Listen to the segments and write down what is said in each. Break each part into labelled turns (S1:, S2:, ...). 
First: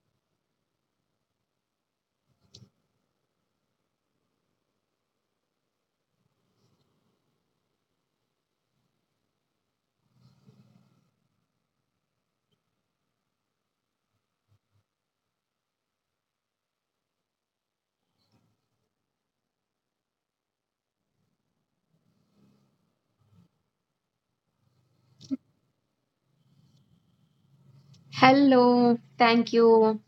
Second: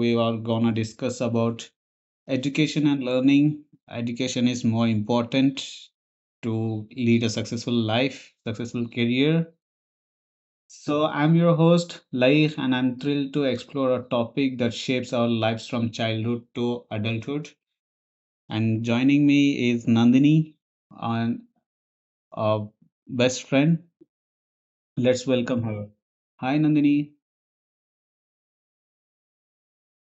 S1: we are gonna discuss about education and learning. Education is more important to lead a successful life, successful career. So, I'm your host, Laik, and I'm thrilled to explore a topic that shapes our lives from childhood to adulthood. And joining me is Nandini, and our best friend. Let's welcome her. Hi, Nandini.
S2: Hello, thank you.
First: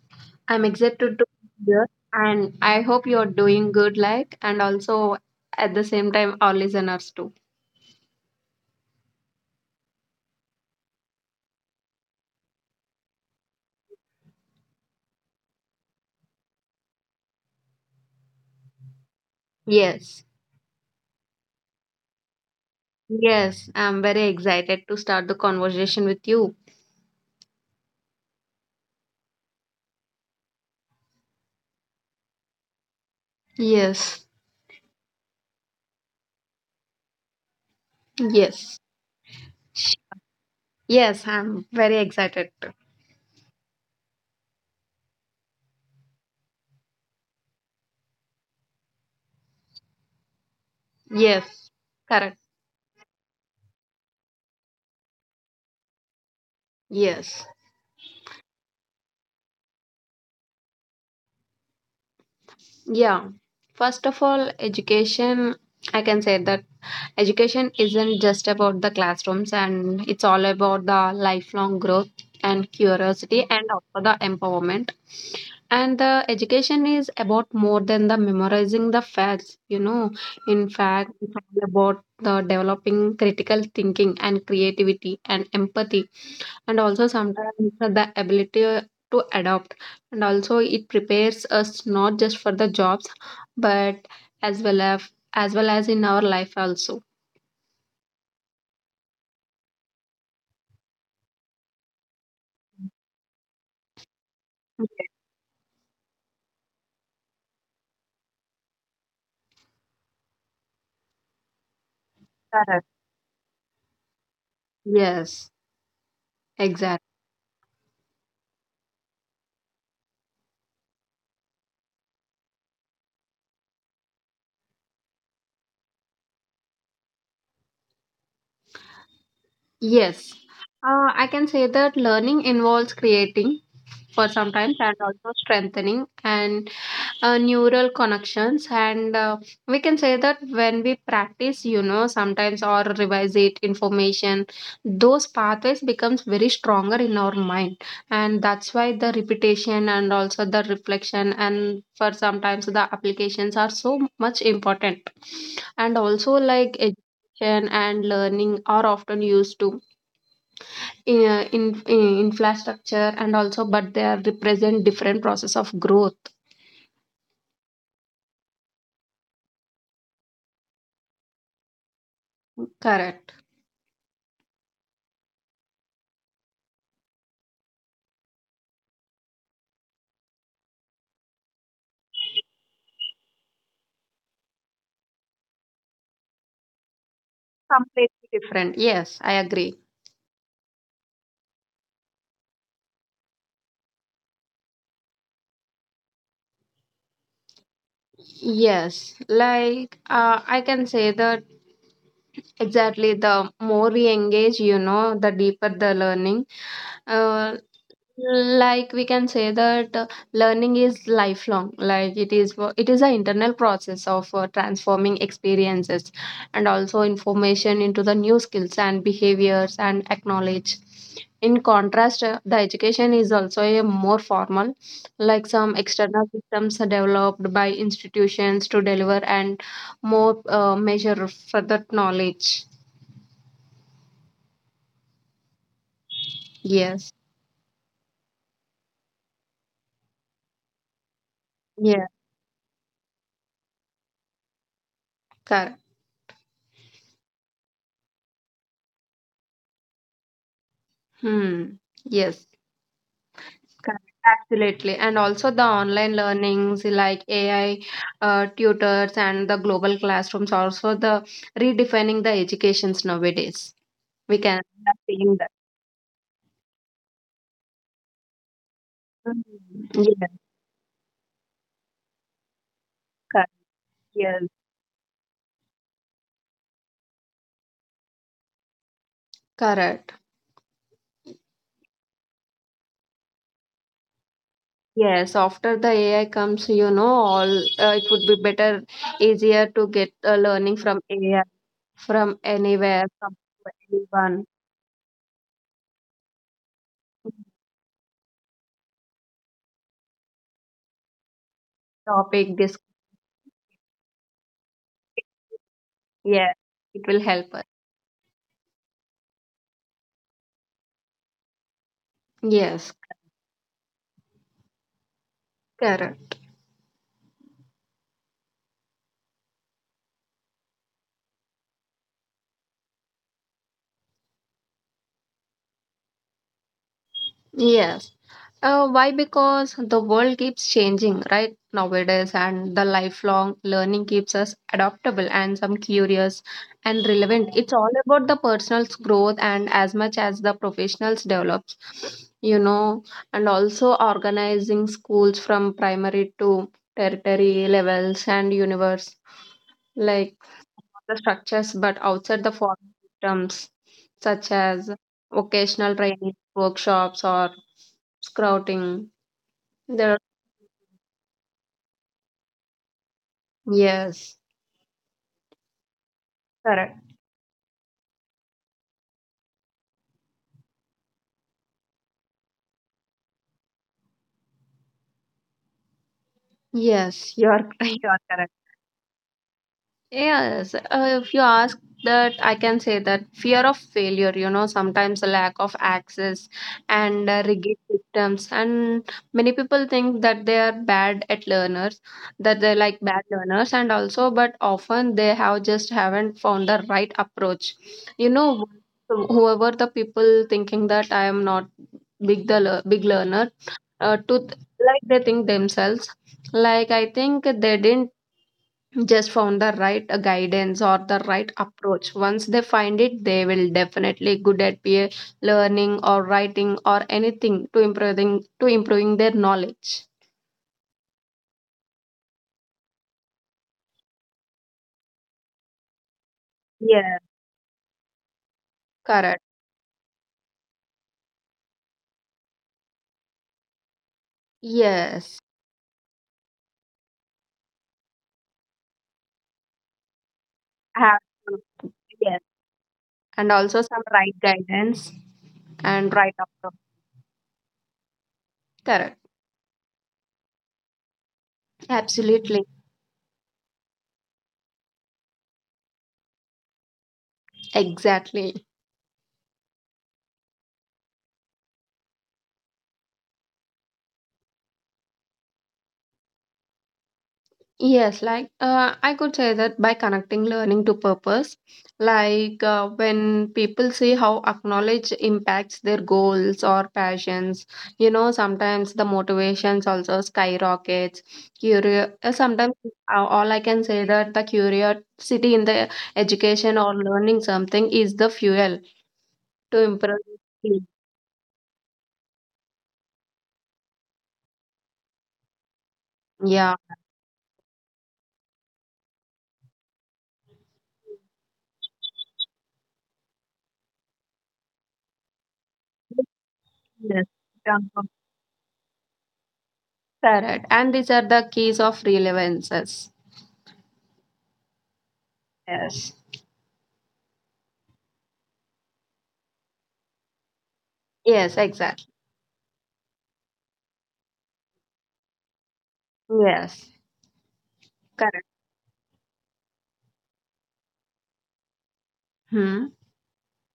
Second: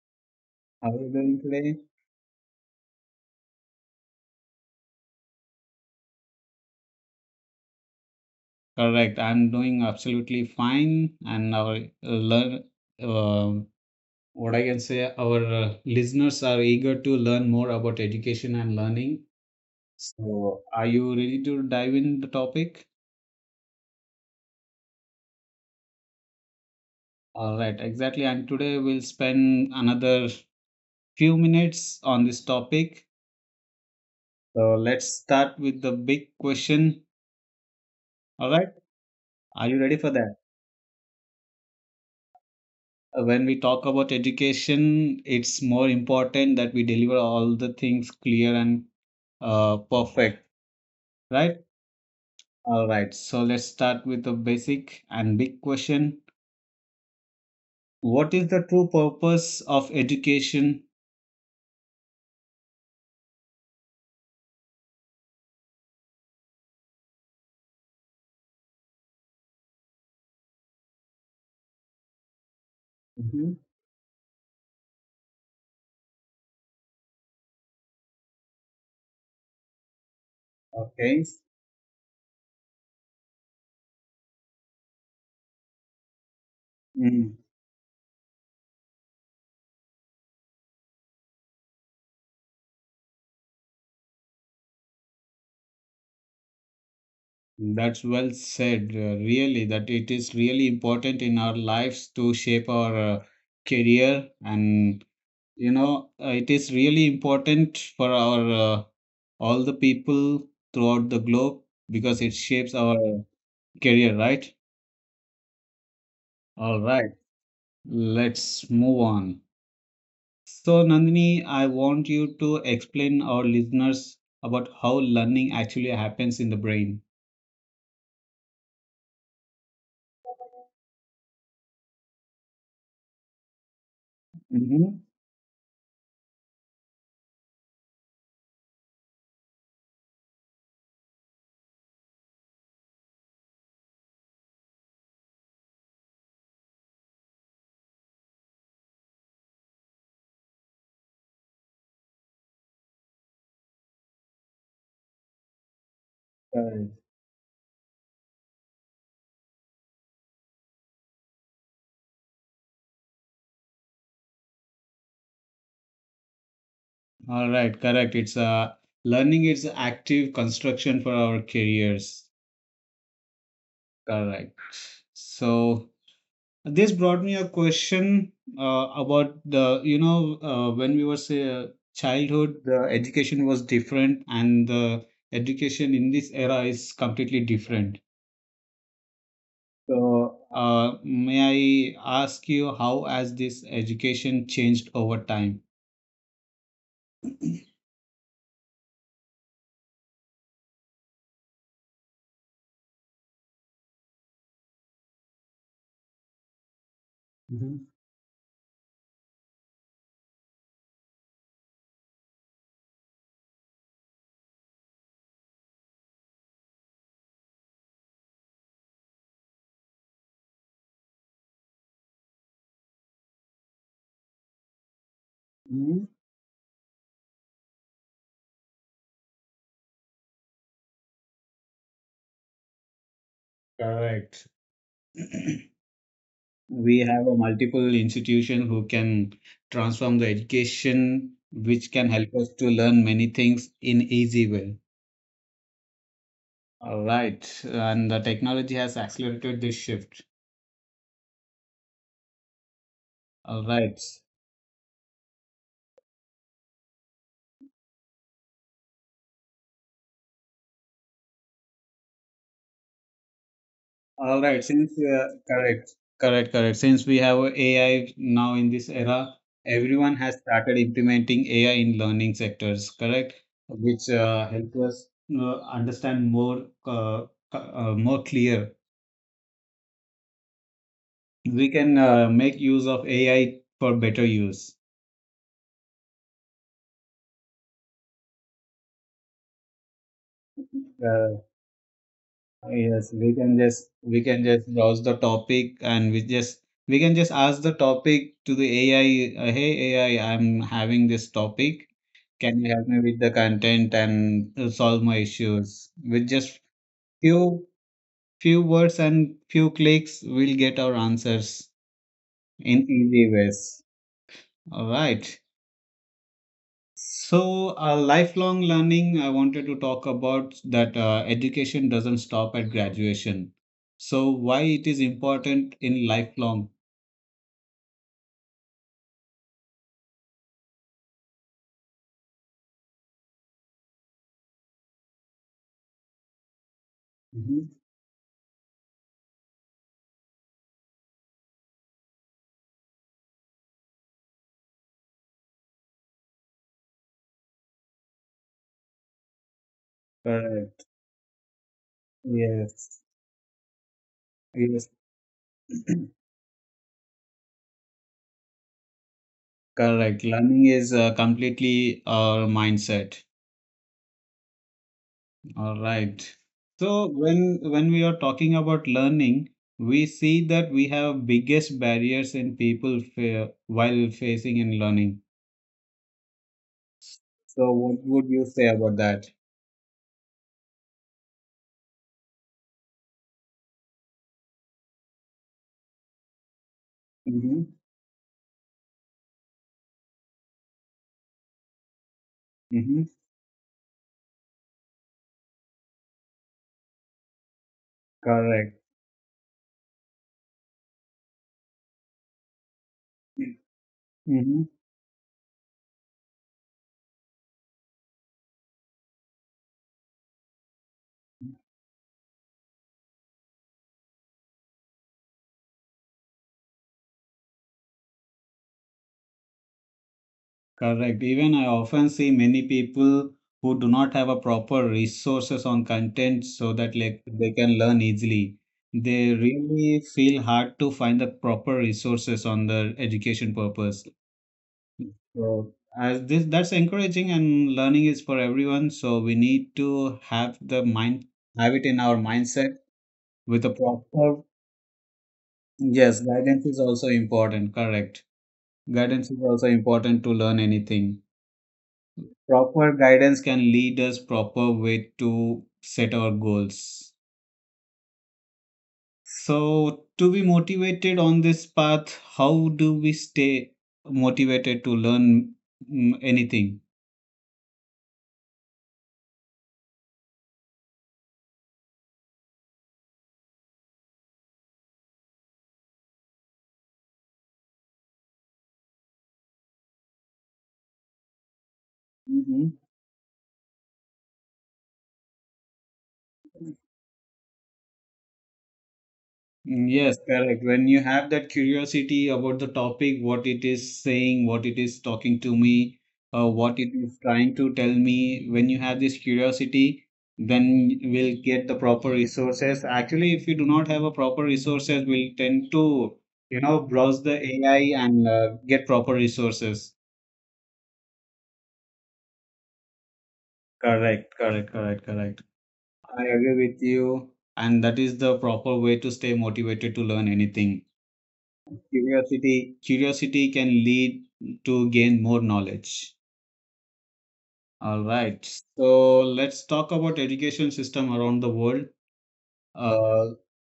S2: I'm
S1: How are you
S2: excited to
S1: doing
S2: be
S1: today?
S2: here and I hope you're doing good, like, and also at the same time, our listeners too.
S1: Correct. I'm doing absolutely fine, and our learn uh, what I can say. Our listeners are eager to learn more about education and learning.
S2: Yes,
S1: So, are you ready to dive in the topic?
S2: yes, I'm very excited to start the conversation with you.
S1: All right, exactly. And today we'll spend another few minutes on this topic.
S2: Yes,
S1: So let's start with the big question. All right,
S2: yes,
S1: are you ready for that?
S2: yes, I'm very excited.
S1: When we talk about education, it's more important that we deliver all the things clear and perfect, right?
S2: Yes, correct.
S1: All right, so let's start with the basic and big question.
S2: Yes.
S1: What is the true purpose of education?
S2: Yeah, first of all, education, I can say that education isn't just about the classrooms and it's all about the lifelong growth and curiosity
S1: Mhm.
S2: and also the empowerment. And the education is about more than the memorizing the facts. In fact,
S1: Okay.
S2: it's all about the developing critical thinking and creativity and empathy and also
S1: Mm.
S2: sometimes the ability to adopt, and also it prepares us not just for the jobs but as well as in our life also.
S1: That's well said, really, that it is really important in our lives to shape our career. And, it is really important for our all the people throughout the globe because it shapes
S2: Correct.
S1: our career, right?
S2: Yes,
S1: All
S2: exactly.
S1: right, let's move on. So, Nandini, I want you to explain our listeners about how learning actually happens in the brain.
S2: Yes, I can say that learning involves creating for sometimes and
S1: Mm-hmm.
S2: also strengthening and neural connections, and we can say that when we practice sometimes or revise it information, those pathways becomes very stronger in our mind, and that's why the repetition and also the reflection and for sometimes the applications are so much important. And also like
S1: Correct.
S2: education and learning are often used to in, in infrastructure, and also but they are represent different process of growth.
S1: All right, correct. It's learning is active construction for our careers.
S2: Correct.
S1: Correct. So this brought me a question about the you know when we were say childhood, the education was different, and the education in this era is completely different.
S2: Completely different, yes, I agree.
S1: So, may I ask you how has this education changed over time?
S2: Yes, like I can say that exactly the more we engage, the deeper the learning, uh,
S1: Mhm.
S2: like we can say that learning is lifelong, like it is an internal process of transforming experiences and also information into the new skills and behaviors and acknowledge. In contrast, the education is also a more formal, like some
S1: Mhm.
S2: external systems are developed by institutions to deliver and more measure further knowledge.
S1: Correct. We
S2: Yes.
S1: have a multiple institution who can transform the education, which
S2: Yeah.
S1: can help us to learn many things in easy way.
S2: Correct.
S1: All right, and the technology has accelerated this shift.
S2: Hmm. Yes.
S1: All right,
S2: Correct, absolutely. And also the online learnings like AI tutors and the global classrooms also the redefining the educations nowadays. We
S1: All right,
S2: can have seen that.
S1: correct, correct. Since we have AI now in this era,
S2: Mhm.
S1: everyone
S2: Yes,
S1: has started implementing AI in learning sectors, correct?
S2: correct.
S1: Which
S2: Yes.
S1: help us understand more clear.
S2: Correct.
S1: We can make use of AI for better use.
S2: Yes, after the AI comes, all it would be better, easier to get learning from
S1: Uh,
S2: AI, from anywhere,
S1: yes, we
S2: from
S1: can just we can
S2: anyone,
S1: just browse the topic and we just we can just ask the topic to the AI. Hey AI, I'm having this topic.
S2: topic,
S1: Can you
S2: this.
S1: help me with the content and solve my issues? With
S2: Yeah,
S1: just
S2: it will help us.
S1: few few words and few clicks, we'll get our answers in
S2: Yes,
S1: easy ways. All right.
S2: correct.
S1: So, lifelong learning, I wanted to talk about that education doesn't stop at graduation. So, why it is important in lifelong?
S2: Yes. Why? Because the world keeps changing, right? Nowadays, and the lifelong learning keeps us adaptable and some curious and relevant.
S1: Mhm.
S2: It's all about the personal's growth and as much as the professionals develops, you know, and also organizing schools from primary to territory levels and universe, like
S1: Correct.
S2: the structures, but outside the formal
S1: Yes.
S2: systems, such as
S1: Yes.
S2: vocational training, workshops, or scouting there.
S1: Correct. Learning is completely our mindset.
S2: Yes.
S1: All right.
S2: Correct.
S1: So when we are talking about learning, we see that we have biggest barriers in people while facing in learning.
S2: Yes, you are
S1: So what
S2: you are
S1: would you
S2: correct.
S1: say about that?
S2: Yes, if you ask that, I can say that fear of failure, sometimes a lack of access and
S1: Mm-hmm.
S2: rigid systems. And many people think that they are bad at learners, that they're like
S1: Mm-hmm.
S2: bad learners, and also, but often they have just haven't found the right approach. You know,
S1: Correct.
S2: whoever the people thinking that I am not big big learner uh, to th-
S1: Mm-hmm.
S2: like they think themselves, like I think they didn't just found the right guidance or the right approach. Once they find it, they will definitely good at peer learning or writing or anything to improving their knowledge.
S1: Correct. Even I often see many people who do not have a proper resources on content so that
S2: Yeah.
S1: like they can learn easily. They
S2: Correct.
S1: really feel hard to find the proper resources on their education purpose.
S2: Yes.
S1: So as this that's encouraging and learning is for everyone. So we need to have the
S2: have
S1: mind have it
S2: to-
S1: in our
S2: yes,
S1: mindset
S2: and
S1: with a
S2: also some right
S1: proper
S2: guidance and
S1: yes,
S2: right
S1: guidance
S2: approach.
S1: is also important, correct.
S2: Correct,
S1: Guidance is also important to learn anything.
S2: absolutely,
S1: Proper guidance can lead us proper way to set our goals.
S2: exactly.
S1: So to be motivated on this path, how do we stay motivated to learn anything?
S2: Yes, like I could say that by connecting learning to purpose, like when people see how acknowledge impacts their goals or passions, sometimes the motivations also skyrockets. Sometimes all I can say that the curiosity in the education or learning something is the fuel to
S1: Mm, yes,
S2: improve.
S1: correct. When you have that curiosity about the topic, what it is saying, what it is talking to me,
S2: Yeah.
S1: what it is trying to tell me, when you have this curiosity, then you will get the proper resources. Actually, if you do not have a proper resources, we'll tend to, you know, browse
S2: Yes.
S1: the
S2: Yeah.
S1: AI and get proper resources.
S2: Correct. And these are the keys of relevances.
S1: Correct, correct, correct, correct.
S2: Yes.
S1: I agree with you, and that is the proper way to stay motivated to learn anything.
S2: Yes, exactly.
S1: Curiosity, curiosity can lead to gain more knowledge.
S2: Yes,
S1: All right.
S2: correct.
S1: So let's talk about education system around the world.
S2: Hmm.
S1: Uh,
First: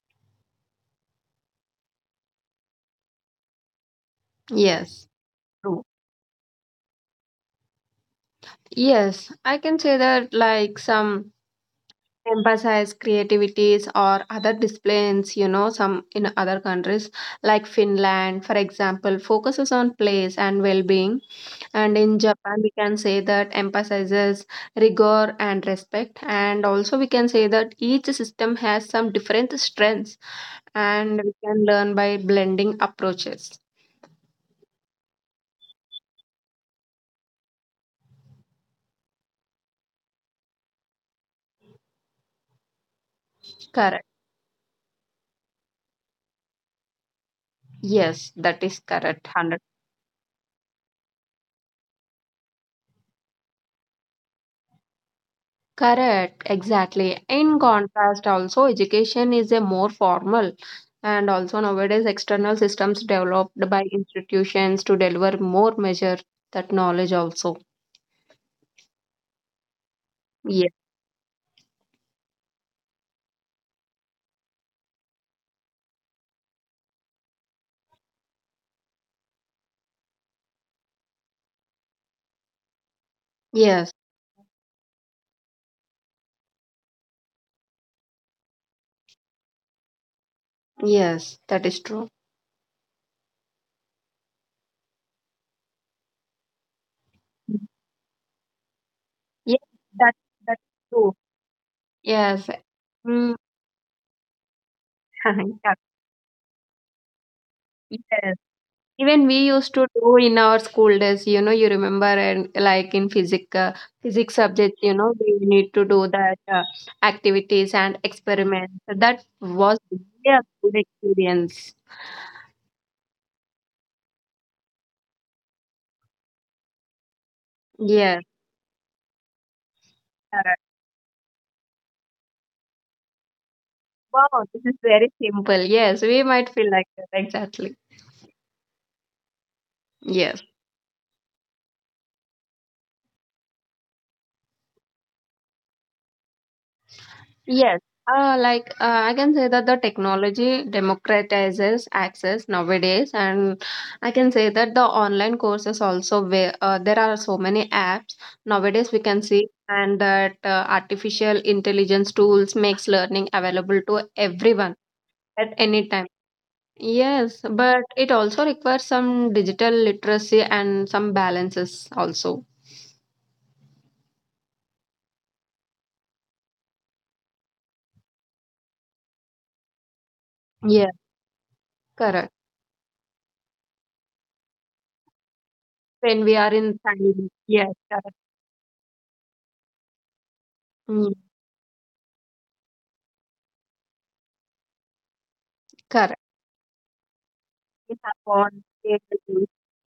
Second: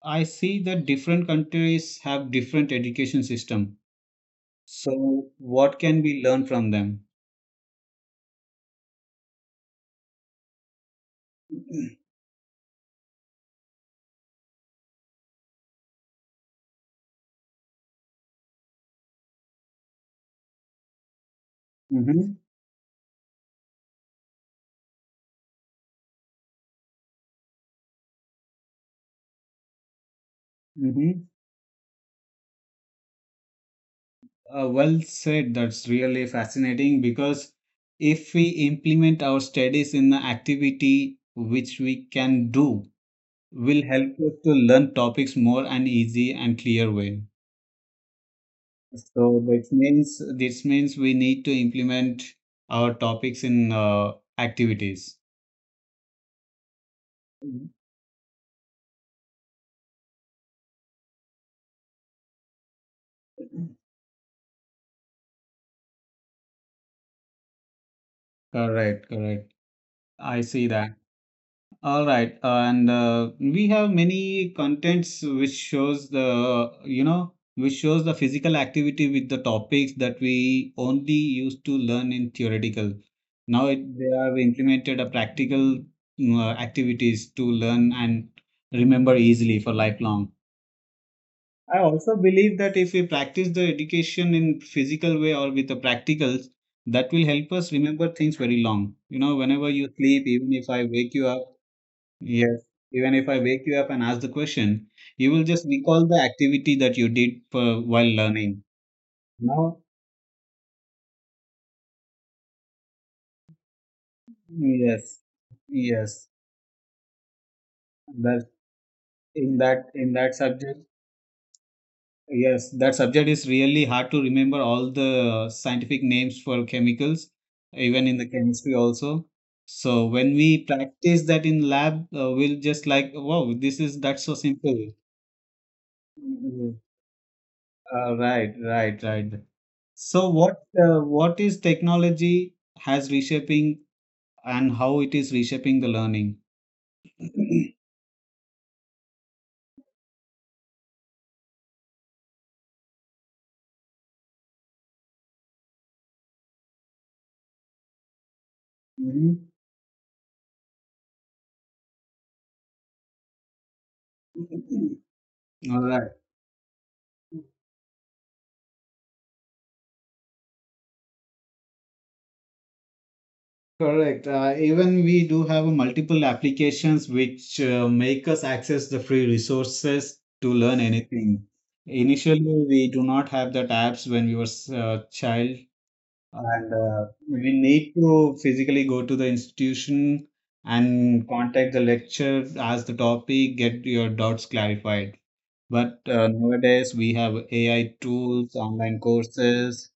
S1: I see that different countries have different education system.
S2: Yes.
S1: So what
S2: True.
S1: can we learn from them?
S2: Yes, I can say that, like, some emphasize creativities or other disciplines, some in other countries like Finland, for example, focuses on place and well-being. And in
S1: Mm-hmm.
S2: Japan, we can say that emphasizes rigor and respect. And also we can say that each system has some different strengths and
S1: Mm-hmm.
S2: we can learn by blending approaches.
S1: Well said. That's really fascinating because if we implement our studies in the activity which we can do will
S2: Correct.
S1: help us to learn topics more and easy and clear way.
S2: Yes, that is correct. one
S1: So
S2: Hundred.
S1: this means we need to implement our topics in activities.
S2: Correct, exactly. In contrast, also, education is a more formal, and also nowadays external systems developed by institutions to deliver more measure that knowledge also.
S1: Correct, correct. I see
S2: Yes,
S1: that. All right, and we have many contents which shows the which shows the physical activity with the topics that we only used to learn in theoretical. Now it,
S2: yes,
S1: they have implemented a practical activities to learn and remember easily for lifelong.
S2: yes, that is
S1: I
S2: true.
S1: also believe that if we practice the education in physical way or with the practicals, that will help us remember things very long. You know,
S2: Yes,
S1: whenever you
S2: that,
S1: sleep, even
S2: that's
S1: if I
S2: true.
S1: wake you up.
S2: Yes.
S1: Yes, even if
S2: Mm,
S1: I wake you up and ask the question, you will just
S2: yeah.
S1: recall the activity that you did for, while
S2: Yes.
S1: learning.
S2: Even we used
S1: Now,
S2: to do in our school days, you remember, and like in physics subject. you know,
S1: yes,
S2: we need to do
S1: yes,
S2: that activities and
S1: that
S2: experiments. So that
S1: in
S2: was
S1: that in that
S2: really a good
S1: subject,
S2: experience.
S1: yes, that subject is really hard to remember all the scientific names for chemicals, even in
S2: Yes,
S1: the chemistry also. So when
S2: correct.
S1: we practice that in lab, we'll just like, wow, this is that's so
S2: Wow, this is
S1: simple.
S2: very simple. Yes, we might feel
S1: Mhm.
S2: like that. Exactly.
S1: Right, right, right. So
S2: Yes.
S1: what is technology has reshaping and how it is reshaping the learning?
S2: Yes. Like I can say that the technology democratizes access nowadays, and I can say that the online courses also where there are so many apps nowadays we can see,
S1: Mhm.
S2: and that artificial intelligence tools makes learning available to everyone at
S1: All
S2: any time.
S1: right.
S2: Yes, but it also requires some digital literacy and some balances also.
S1: Correct. Even we do have multiple applications which make us access the free resources to learn
S2: Yes,
S1: anything.
S2: correct.
S1: Initially, we do not have that apps when we were child,
S2: When we are
S1: and
S2: in family.
S1: we
S2: Yes,
S1: need
S2: correct.
S1: to physically go to the institution
S2: Mm,
S1: and contact the lecturer ask the topic get your doubts clarified but
S2: correct.
S1: nowadays we have ai
S2: Is
S1: tools
S2: upon
S1: online
S2: daily.
S1: courses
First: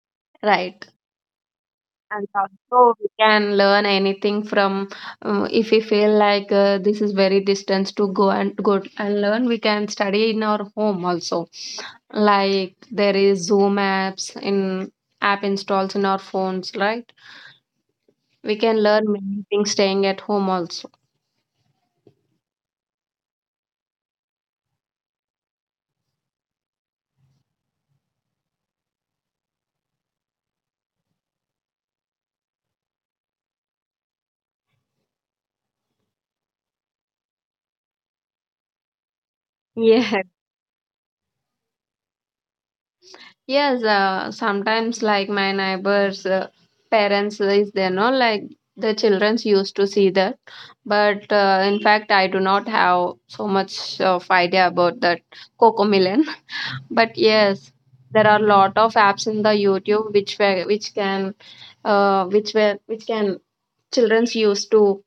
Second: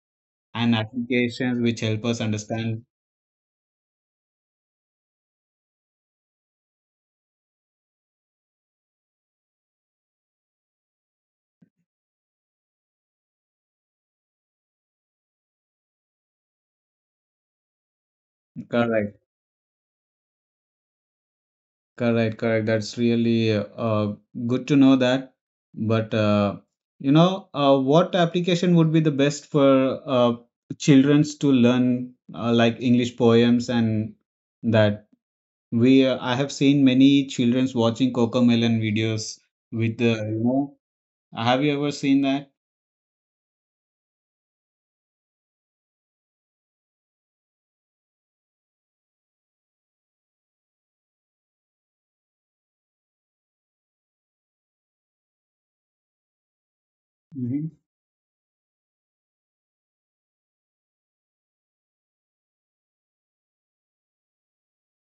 S1: and
S2: Right.
S1: applications which help us
S2: And
S1: understand
S2: also we can learn anything from, if we feel like this is very distance to go and go and learn. We can study in our home also. Like there is Zoom apps in app installs in our phones, right? We can learn
S1: correct.
S2: many things staying at home also.
S1: Correct, correct. That's really good to know that. But what application would be the best for childrens to learn like English poems and that we I have seen many childrens watching Cocomelon videos with the
S2: Yes.
S1: you know. Have you ever seen that?
S2: Yes, sometimes like my neighbors' parents is there, no, like the childrens used to see that, but in fact I do not have so much of idea about that coco melon. But
S1: Mm-hmm.
S2: yes, there are a lot of apps in the YouTube which can childrens use to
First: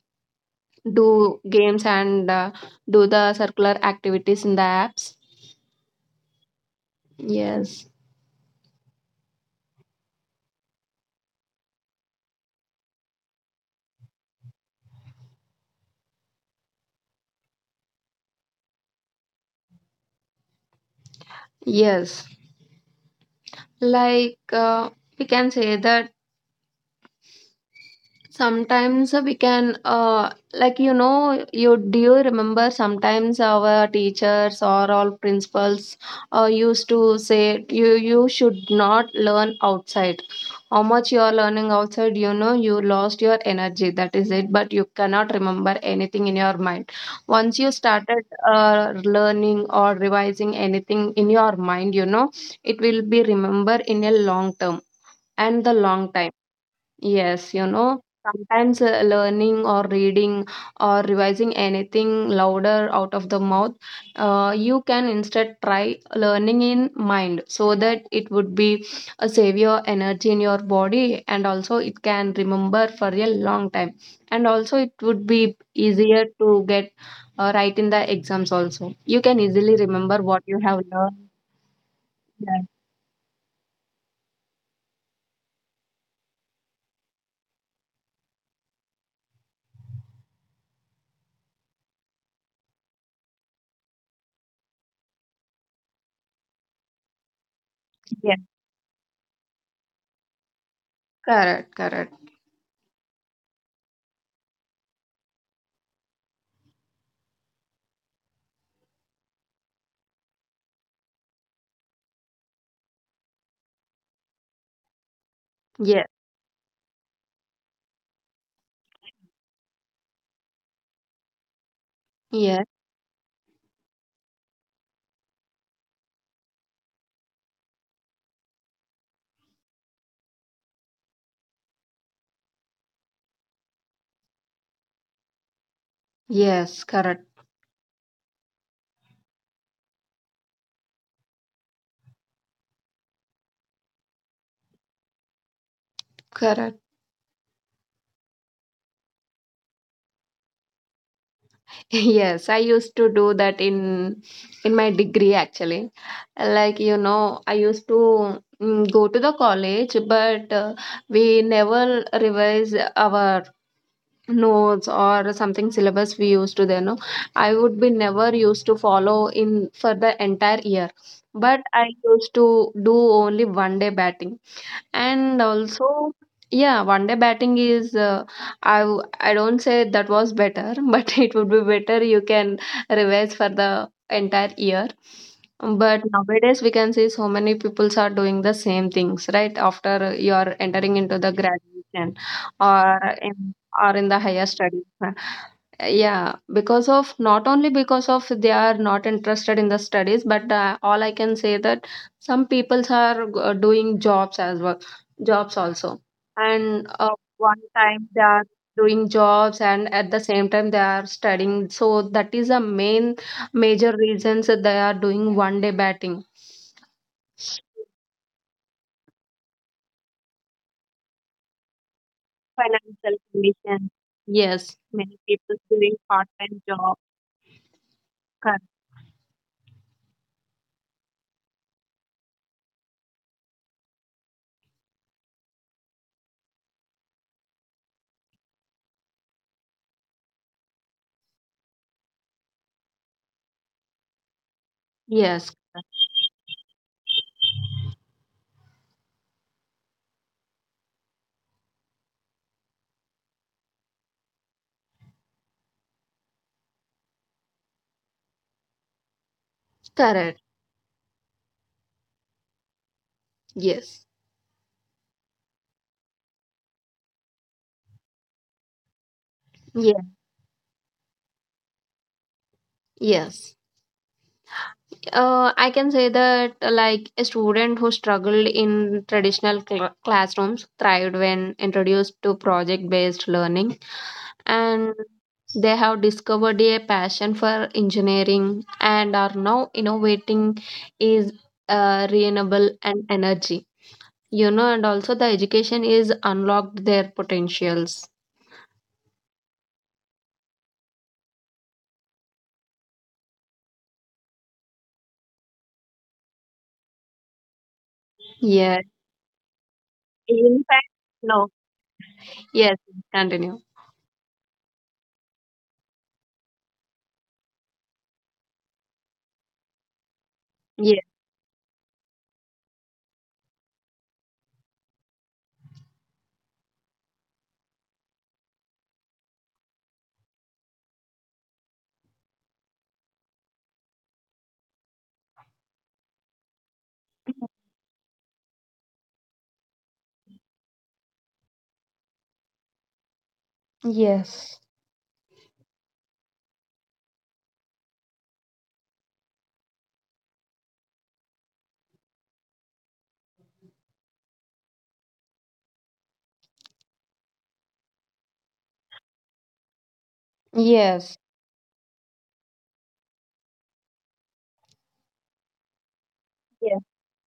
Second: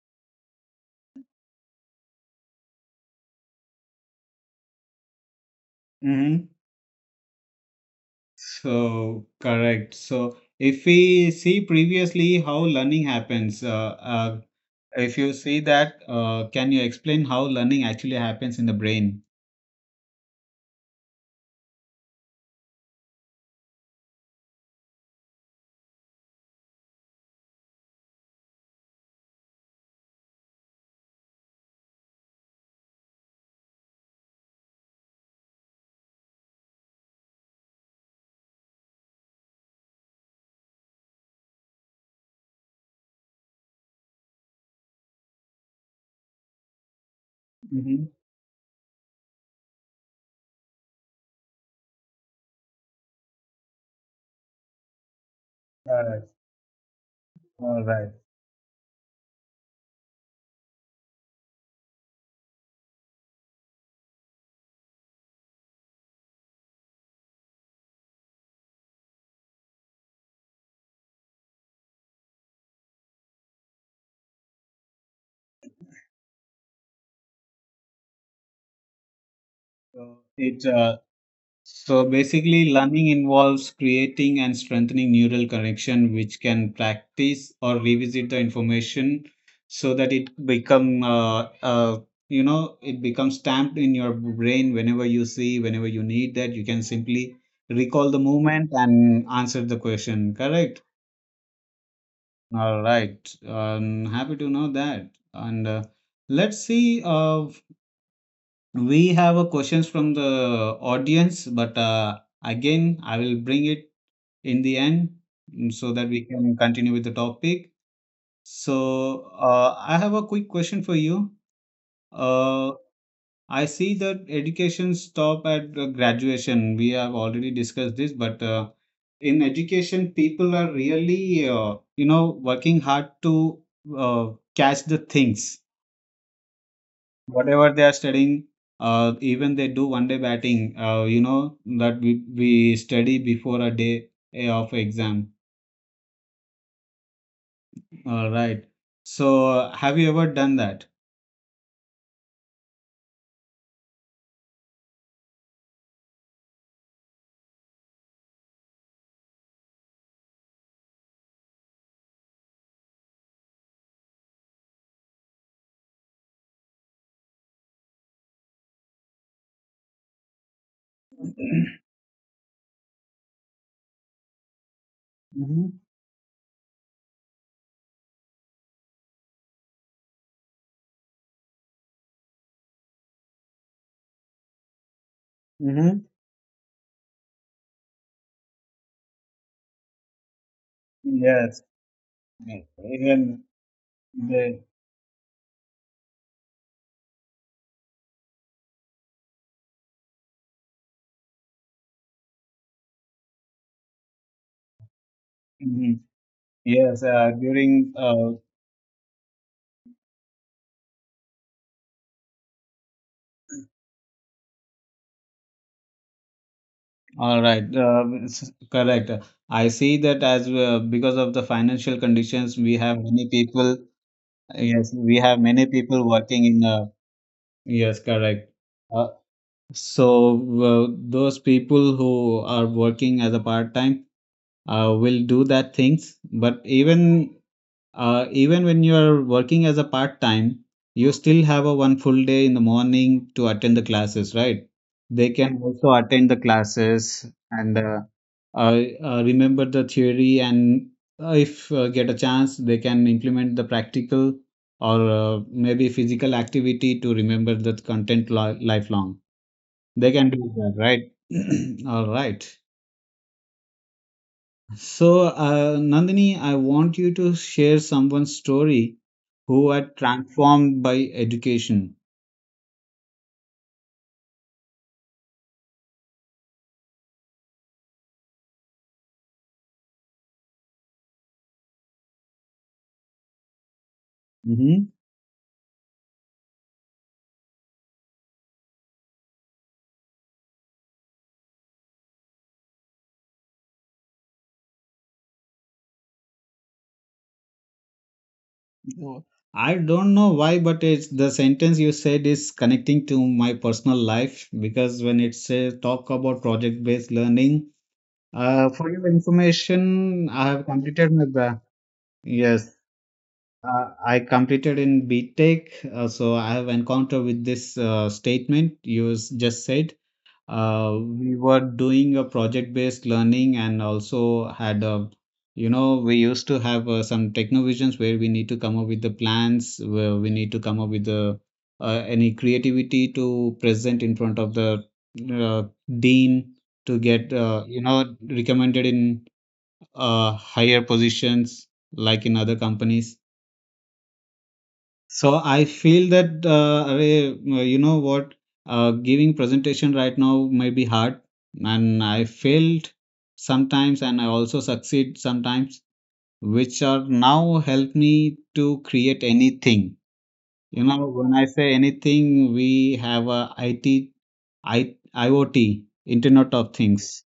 S2: do games and do the circular activities in the apps.
S1: Mm-hmm.
S2: Yes,
S1: So correct. So if we see previously how learning happens, if you see that, can you explain how learning actually happens in the brain?
S2: yes, like we can say that sometimes we can, like you remember sometimes our teachers or all principals, used to say you should not learn outside. How much you are learning outside, you lost your energy. That is it. But you cannot remember anything in your mind. Once you
S1: Mhm.
S2: started learning or revising anything in your mind, it will be remember in a long term and the long
S1: Yes,
S2: time. Yes,
S1: all right.
S2: sometimes learning or reading or revising anything louder out of the mouth, you can instead try learning in mind so that it would be a savior energy in your body and also it can remember for a long time. And also, it would be easier to get right in the exams also. You can easily
S1: So
S2: remember what you
S1: it
S2: have
S1: uh,
S2: learned.
S1: so
S2: Yes,
S1: basically learning involves creating and strengthening neural connection which can practice or revisit the information so that it become you know it becomes stamped in your brain whenever you see whenever you need that you can simply recall the
S2: yes,
S1: movement and answer the question correct.
S2: correct, correct.
S1: All right. I'm happy to know that. And let's see. We have a questions from the audience, but again, I will bring it in the end so
S2: Yes,
S1: that we can continue with the topic. So, I have a quick question for you.
S2: yes,
S1: Uh, I see that education stop at graduation. We have already discussed this, but in education, people are really, you know, working hard to uh, catch the things.
S2: yes, correct,
S1: Whatever they are studying, even they do one day batting, you know, that we study before a day of exam.
S2: correct.
S1: All right. So, have you ever done that?
S2: Yes, I used to do that in my degree actually. Like I used to go to the college, but we never revise our notes or something syllabus we used to then. No, I would be never used to follow in for the entire year. But I used to do only one day batting. And
S1: Mm-hmm.
S2: also, yeah, one day batting is I don't say that was better, but it would be better you can revise for the entire year. But nowadays we can see so many people are doing the same things, right? After you are entering into the
S1: Yes,
S2: graduation
S1: yeah,
S2: or
S1: even
S2: in, or in the higher
S1: the
S2: studies. Yeah, because of not only because of they are not interested in the studies, but all I can say that some peoples are doing jobs as well jobs
S1: mhm.
S2: also, and
S1: Yes
S2: one
S1: during
S2: time they are doing jobs and at the same time they are studying, so that is the main major reasons that they are doing one day batting.
S1: all right correct. I see that as because of the financial conditions, we have
S2: Financial
S1: many people.
S2: condition. Yes,
S1: Yes,
S2: many
S1: we have
S2: people
S1: many
S2: doing
S1: people working
S2: part-time
S1: in.
S2: job.
S1: Yes, correct.
S2: cur-
S1: Uh, so those people who are working as a part time will do that things, but even even when you are working as a part time, you still have a one full day in the morning to attend the classes, right? They
S2: yes,
S1: can also attend the classes and remember the theory, and if get a chance, they can implement the practical or maybe physical activity to remember the content lifelong. They can
S2: correct.
S1: do that, right? All right.
S2: Yes.
S1: So, Nandini, I want you to share someone's story who are
S2: Yeah.
S1: transformed by education.
S2: Yes, I can say that like a student who struggled in traditional classrooms thrived when introduced to project based learning,
S1: Hmm.
S2: and they have discovered a passion for engineering and are now innovating is renewable and energy, and also the education is unlocked their potentials.
S1: I don't know why, but it's the sentence you said is connecting to my personal life because when it says talk about project-based learning,
S2: Yeah.
S1: for your information, I
S2: In
S1: have
S2: fact.
S1: completed my
S2: No.
S1: gra- yes,
S2: Yes, continue.
S1: I completed in BTech, so I have encountered with this statement you just said.
S2: Yes,
S1: We were doing a project-based learning and also had a, we used to have some technovisions where we need to come up with the plans, where we need to come up with the any creativity to present in front of the uh, dean to get, recommended in higher positions like in other companies.
S2: yes,
S1: So I feel that Arey, giving presentation right now may be hard, and I failed sometimes, and I also succeed sometimes, which are now help me to create anything. You know,
S2: yes.
S1: when I say anything, we have a IT, I, IoT, Internet of
S2: Yes,
S1: Things.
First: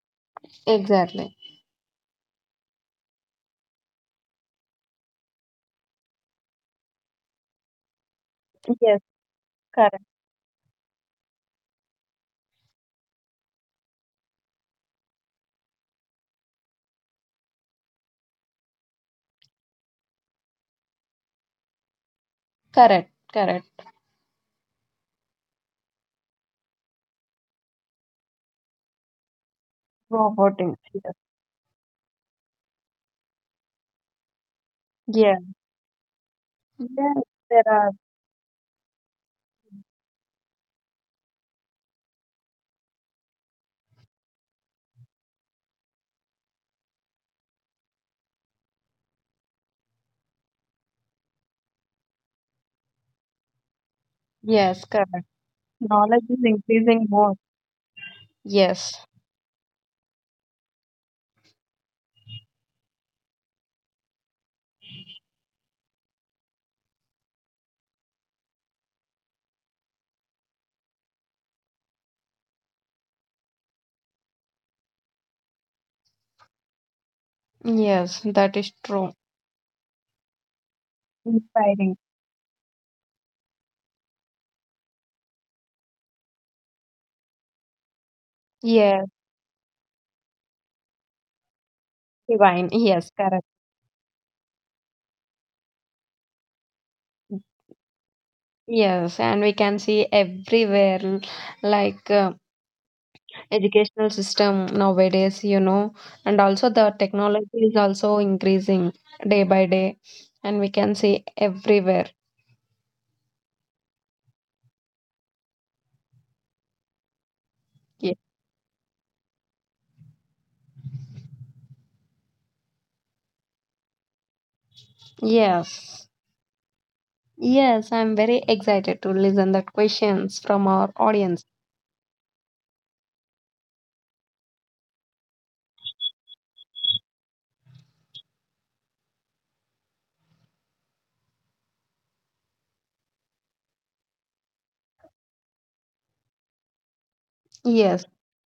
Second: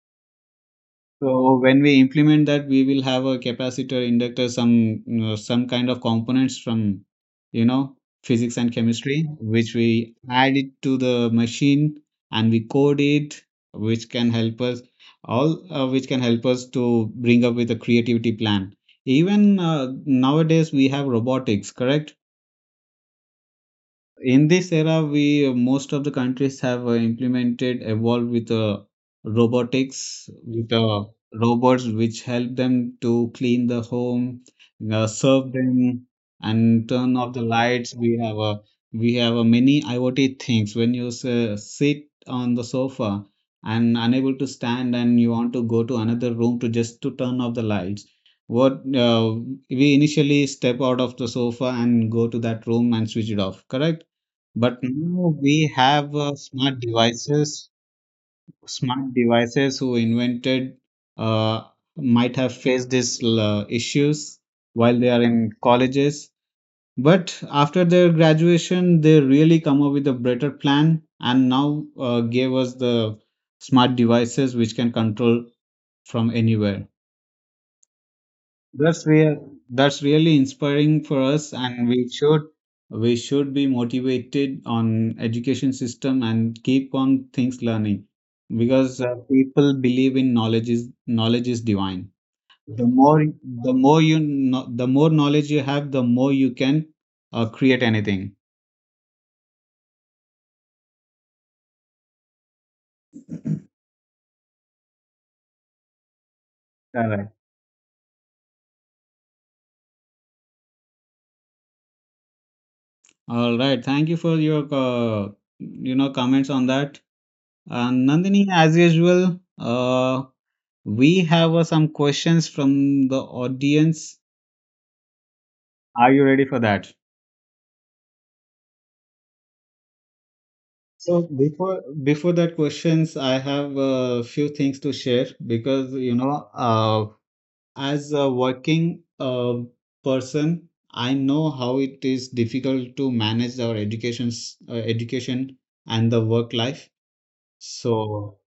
S2: exactly.
S1: So when we implement that, we will have a capacitor, inductor, some some kind of components from you know physics and
S2: Yes,
S1: chemistry, which
S2: correct,
S1: we add it to the machine and we code it, which can help us which can help us to bring up with a creativity plan. Even nowadays we have robotics, correct?
S2: correct, correct.
S1: In this era, we most of the countries have implemented evolved with robotics
S2: Roboting,
S1: with
S2: yes.
S1: robots which help them to clean the home,
S2: Yeah,
S1: serve them, and
S2: yes,
S1: turn off the
S2: there are.
S1: lights. We have a we have a many IoT things. When you sit on the sofa and unable to stand and you want to go to another room to just to turn off the lights, what we initially step out of the sofa and go to that room and switch it off, correct?
S2: Yes,
S1: But
S2: correct.
S1: now we have
S2: Knowledge is
S1: smart
S2: increasing more.
S1: devices.
S2: Yes.
S1: Smart devices who invented uh, might have faced these issues while they are in colleges. But after their graduation, they really come up with a better plan and now gave us the smart devices which can control from anywhere.
S2: Yes, that is
S1: That's
S2: true.
S1: real. That's really inspiring for us, and
S2: Inspiring.
S1: we should be motivated on education system and keep on things learning, because
S2: Yes,
S1: people believe in knowledge is divine.
S2: divine.
S1: The
S2: Yes,
S1: more
S2: correct.
S1: the more you know, the more knowledge you have, the more you can create anything.
S2: Yes. And we can see everywhere, like educational system nowadays, and also the
S1: Correct.
S2: technology is also increasing day by day, and we can see everywhere.
S1: All right. Thank you for your comments on that. And
S2: Ye-
S1: Nandini, as usual, we have some questions from the audience.
S2: Yes,
S1: Are you ready for that?
S2: yes. I'm very excited to listen the questions from our
S1: So
S2: audience.
S1: before that questions, I have a few things to share because as a working person, I know how it is difficult to manage our education and the work life.
S2: Yes.
S1: So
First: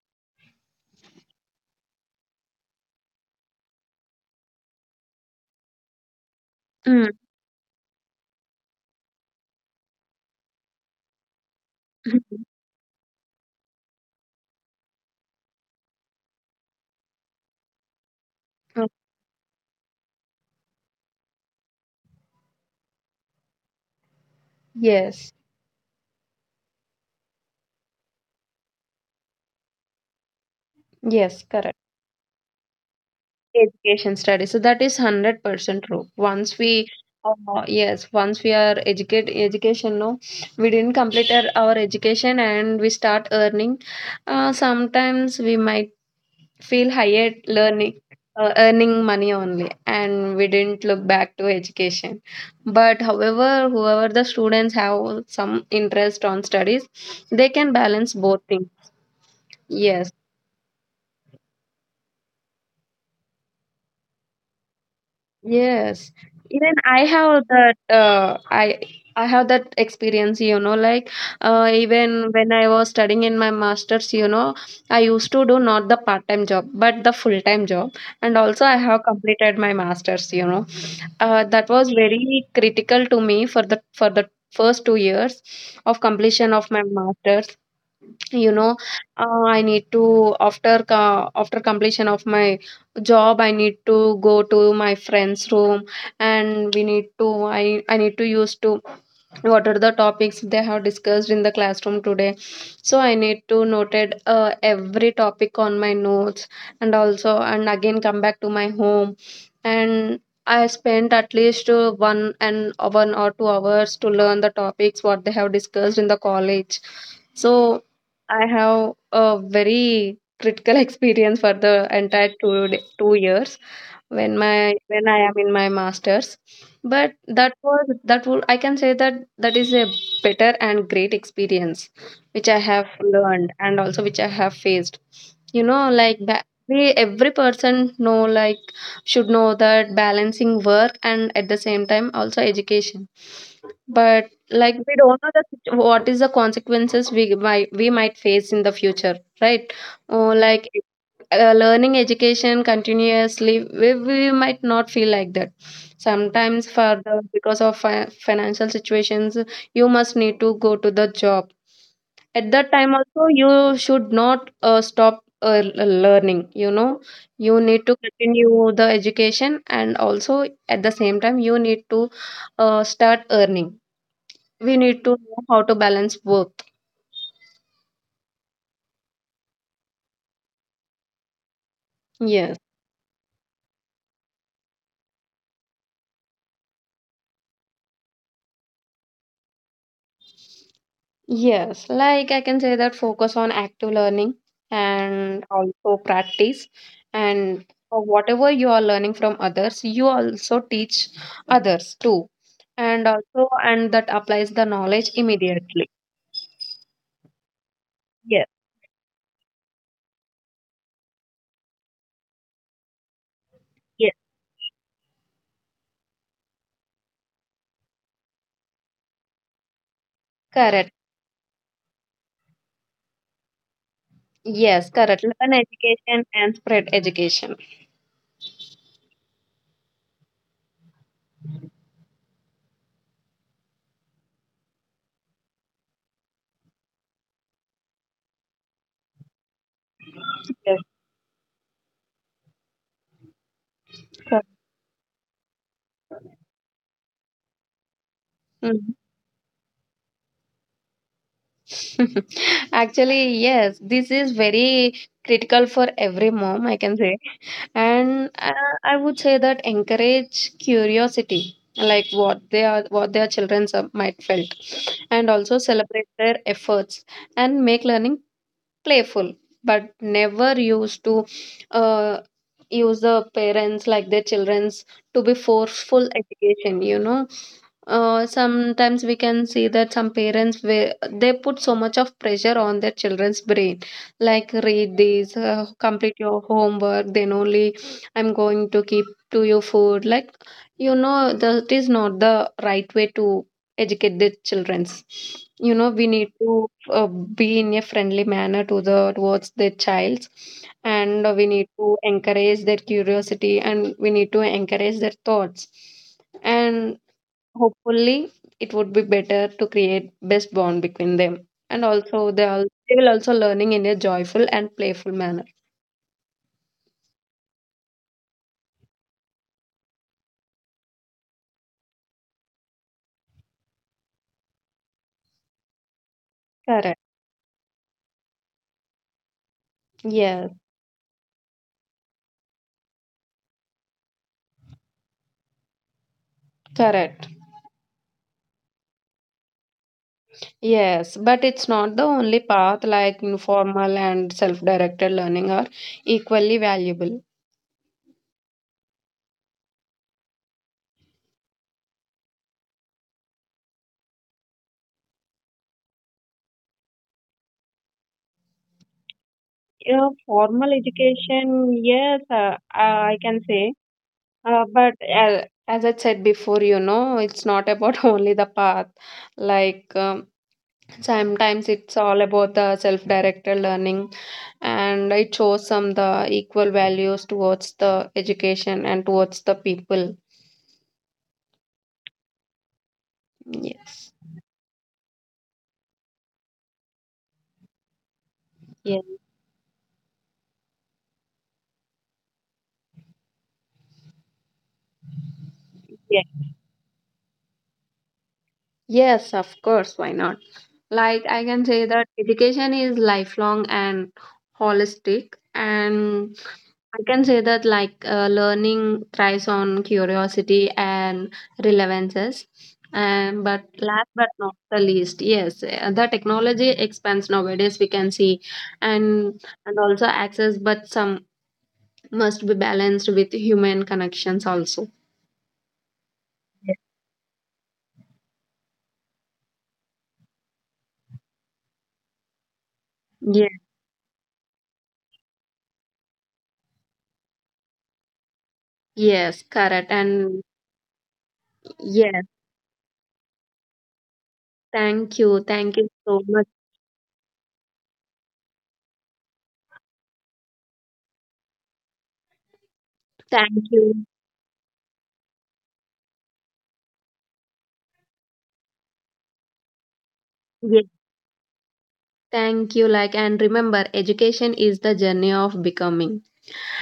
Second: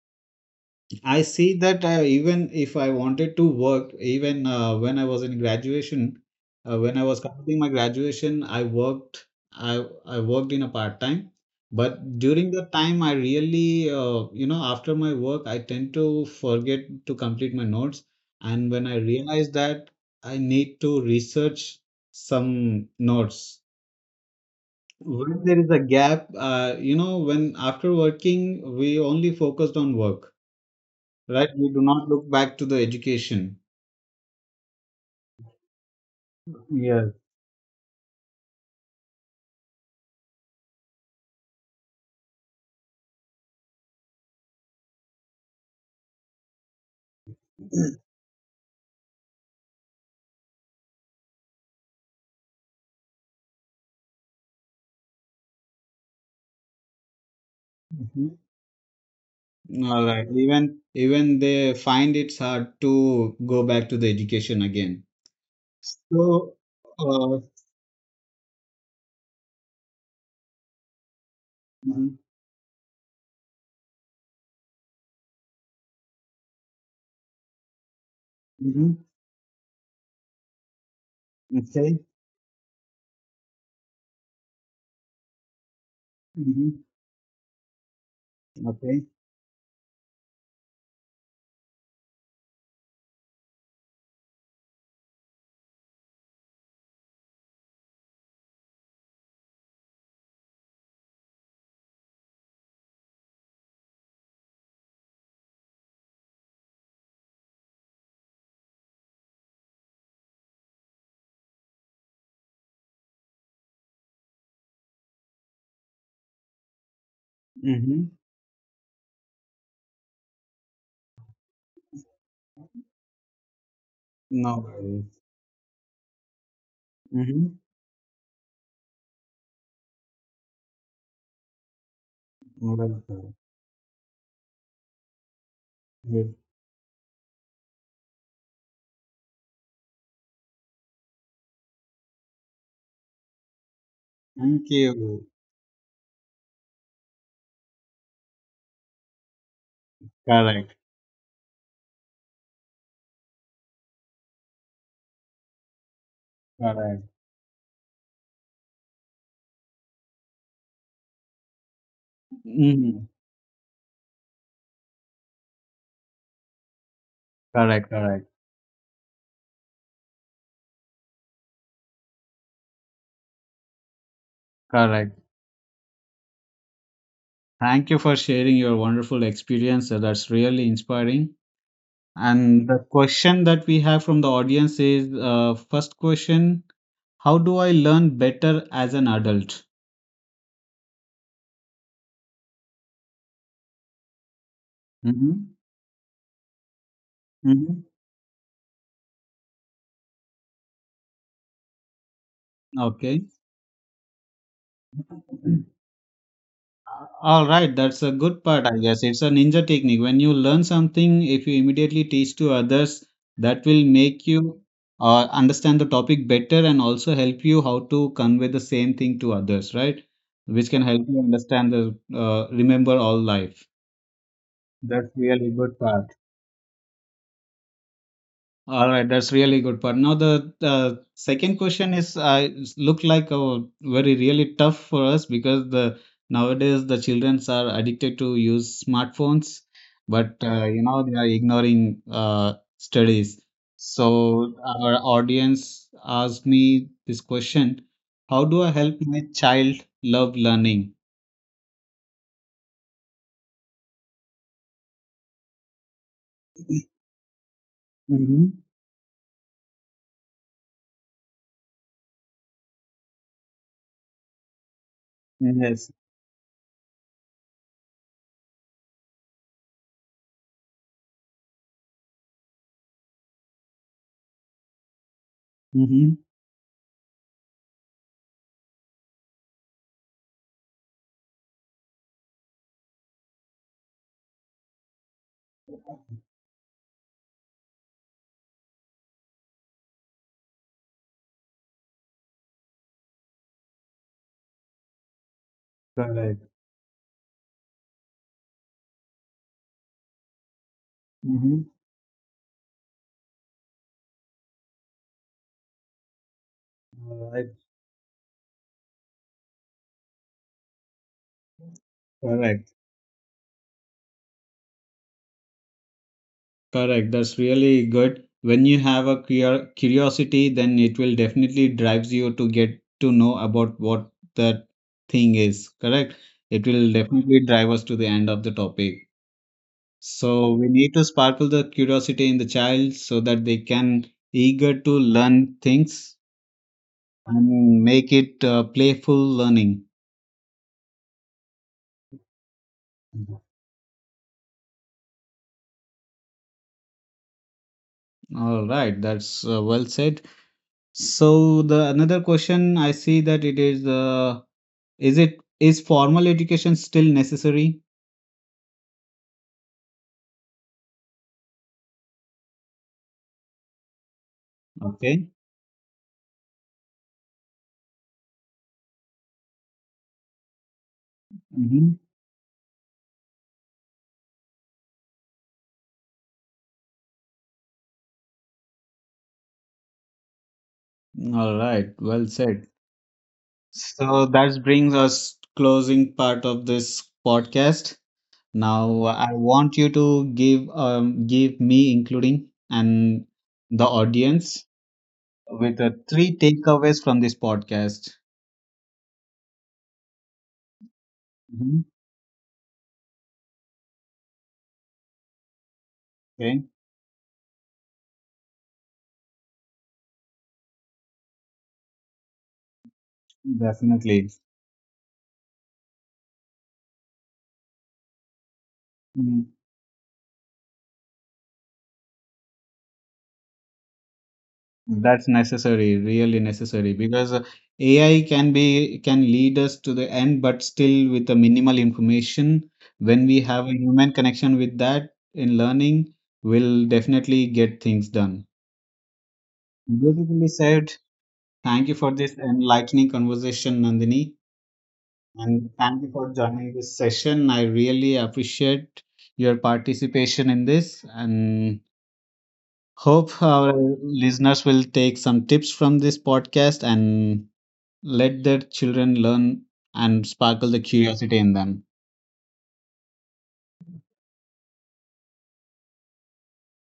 S1: I see that even if I wanted to work, even when I was in graduation, when I
S2: Mm.
S1: was completing my graduation, I worked. I worked in a part time, but during that time, I really, after my work, I tend to forget to complete my notes, and when I realized that I need to research some notes.
S2: Yes,
S1: When there is a gap, when after working, we only focused on work,
S2: yes,
S1: right? We
S2: correct.
S1: do not look back to the education.
S2: Education study. So that is 100% true. Once we,
S1: Yes.
S2: yes, once we are educate education, no, we didn't complete our education and we start earning. Sometimes we might feel higher learning, earning money only, and we didn't look back to education. But however, whoever the students have some interest on studies, they can balance
S1: Mhm.
S2: both things.
S1: All
S2: Yes,
S1: right. Even they find it's hard to go back to the education again.
S2: yes,
S1: So,
S2: even I
S1: uh,
S2: have that. I have that experience. Like,
S1: mhm,
S2: even when I was studying in my masters, I used to do not the part time job but the full time job, and also I have
S1: mhm,
S2: completed my masters. That was
S1: okay,
S2: very critical to me for the first 2 years of completion of my
S1: mhm,
S2: masters you know
S1: okay,
S2: I need to, after completion of my job, I need to go to my friend's room, and we need to I need to use to what are the topics they have discussed in the classroom today. So I need to noted, every topic on my notes, and also and again come back to my home, and I spent at least 1 and 1 or 2 hours to learn the topics what they have discussed in the college. So
S1: mhm,
S2: I have a very critical experience for the entire 2 years,
S1: no
S2: when I
S1: worries.
S2: am in my masters. But that
S1: Mhm,
S2: was that would I can say that that is a better and great experience which I have
S1: well, sir.
S2: learned and also which I have faced, like,
S1: Yes.
S2: ba- we every person know, like, should know that balancing work and at the same time also education. But,
S1: Thank
S2: like, we don't
S1: you.
S2: know the what is the consequences we might face in the future, right? Oh, like,
S1: Correct,
S2: learning education continuously, we might not feel like that. Sometimes, for
S1: correct.
S2: the because of financial situations, you must need to go to the job. At that time
S1: Mhm,
S2: also you should not stop learning. You need
S1: correct,
S2: to
S1: correct,
S2: continue the education, and also at the same time you need to start earning. We need to
S1: correct.
S2: know how to balance both.
S1: Thank you for sharing your wonderful experience, sir. That's really inspiring.
S2: Yes.
S1: And the question that we have from the audience is, first question, how do I learn better as an adult?
S2: Yes, like I can say that focus on active learning and
S1: hmm
S2: also practice. And
S1: hmm
S2: for whatever you are learning from others, you also teach others too. And
S1: Okay.
S2: also, and that applies the knowledge immediately.
S1: All right, that's a good
S2: Yes,
S1: part, I guess. It's a ninja technique. When you learn something, if you immediately teach to others, that will
S2: yes,
S1: make you understand the topic better and also help you how to convey the same thing to others, right? Which can
S2: correct.
S1: help you understand the remember all life.
S2: Yes,
S1: That's
S2: correct.
S1: really
S2: Learn
S1: good part.
S2: education and spread education.
S1: All right, that's really good part. Now the second question is, I look like a very really tough for us because the nowadays the children are addicted to use smartphones, but
S2: Yes,
S1: they are ignoring studies.
S2: correct.
S1: So our audience asked me this question: How do I
S2: Mhm.
S1: help my child love learning?
S2: Actually, yes, this is very critical for every mom, I can say. And
S1: Mm-hmm.
S2: I would say that encourage curiosity, like, what they are what their children might felt, and also
S1: Yes.
S2: celebrate their efforts, and make learning playful, but never used to uh, use the parents like their children's to be forceful
S1: Mm-hmm.
S2: education. Sometimes we can see that some parents we they put so much of pressure on their children's brain, like, read this, complete your homework, then only I'm going to keep to your food. Like, that is not the right way to educate the children's. We need
S1: Correct.
S2: to be in a friendly manner to the towards the child, and we
S1: Mm-hmm.
S2: need to encourage their curiosity, and we need to encourage their thoughts, and
S1: All right.
S2: hopefully it would be better to create best bond between them. And also, they, all,
S1: Correct.
S2: they will also learning in a joyful and playful manner.
S1: Correct. That's really good. When you have a curiosity, then it will definitely drives you to get to know about what that thing is. Correct. It will
S2: Correct.
S1: definitely drive us to the end of the topic. So
S2: Yes,
S1: we need to sparkle the curiosity in the child so that they can eager to learn things
S2: correct.
S1: and make it playful learning.
S2: Yes, but it's not the only path, like informal and self directed learning are equally valuable.
S1: All right, that's well said. So the another question I see that it is the, is it is formal education still necessary?
S2: Yeah, formal education, yes, I can say. But
S1: Okay.
S2: as I said before, it's not about only the path. Like, sometimes it's
S1: Mhm.
S2: all about the self-directed learning, and it shows some the equal values towards the education and towards the people.
S1: All right. Well said.
S2: Yes.
S1: So that brings us closing part of this podcast.
S2: Yes.
S1: Now I want you to give give me including and the audience with the three takeaways from this podcast.
S2: Yes, of course, why not? Like, I can
S1: Mhm.
S2: say that education is lifelong and holistic, and
S1: Okay.
S2: I can say that, like, learning thrives on curiosity and relevances. And but last
S1: Definitely.
S2: but not the least, yes, the technology expands nowadays. We can see, and
S1: Mm-hmm.
S2: and also access, but some must be balanced with human connections also.
S1: That's necessary, really
S2: Yes,
S1: necessary, because AI can lead us to the end, but still with a minimal information. When we
S2: yes,
S1: have a human connection with that in learning, we'll definitely get things done.
S2: yes, correct. And
S1: Beautifully said. Thank you for
S2: yes,
S1: this enlightening conversation, Nandini,
S2: thank you.
S1: and
S2: Thank you
S1: thank you
S2: so
S1: for
S2: much.
S1: joining this session. I really appreciate your participation in this, and hope
S2: Thank
S1: our
S2: you.
S1: listeners will take some tips from this podcast and let their children learn and sparkle the
S2: Yes.
S1: curiosity in them.
S2: Thank you. Like, and remember, education is the journey of becoming.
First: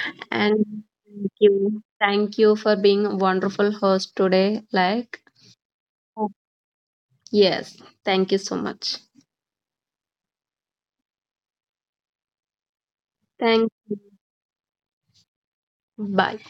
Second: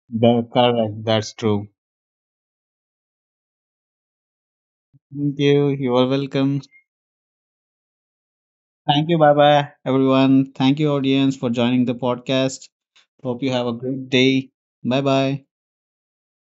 S2: And
S1: Correct,
S2: thank
S1: that's true.
S2: you. Thank you for being a wonderful host today. Like,
S1: Thank you. You are welcome.
S2: yes. Thank you so much.
S1: Thank you. Bye bye, everyone. Thank you, audience, for joining the podcast. Hope you have
S2: Thank
S1: a
S2: you.
S1: great day. Bye bye.
S2: Bye.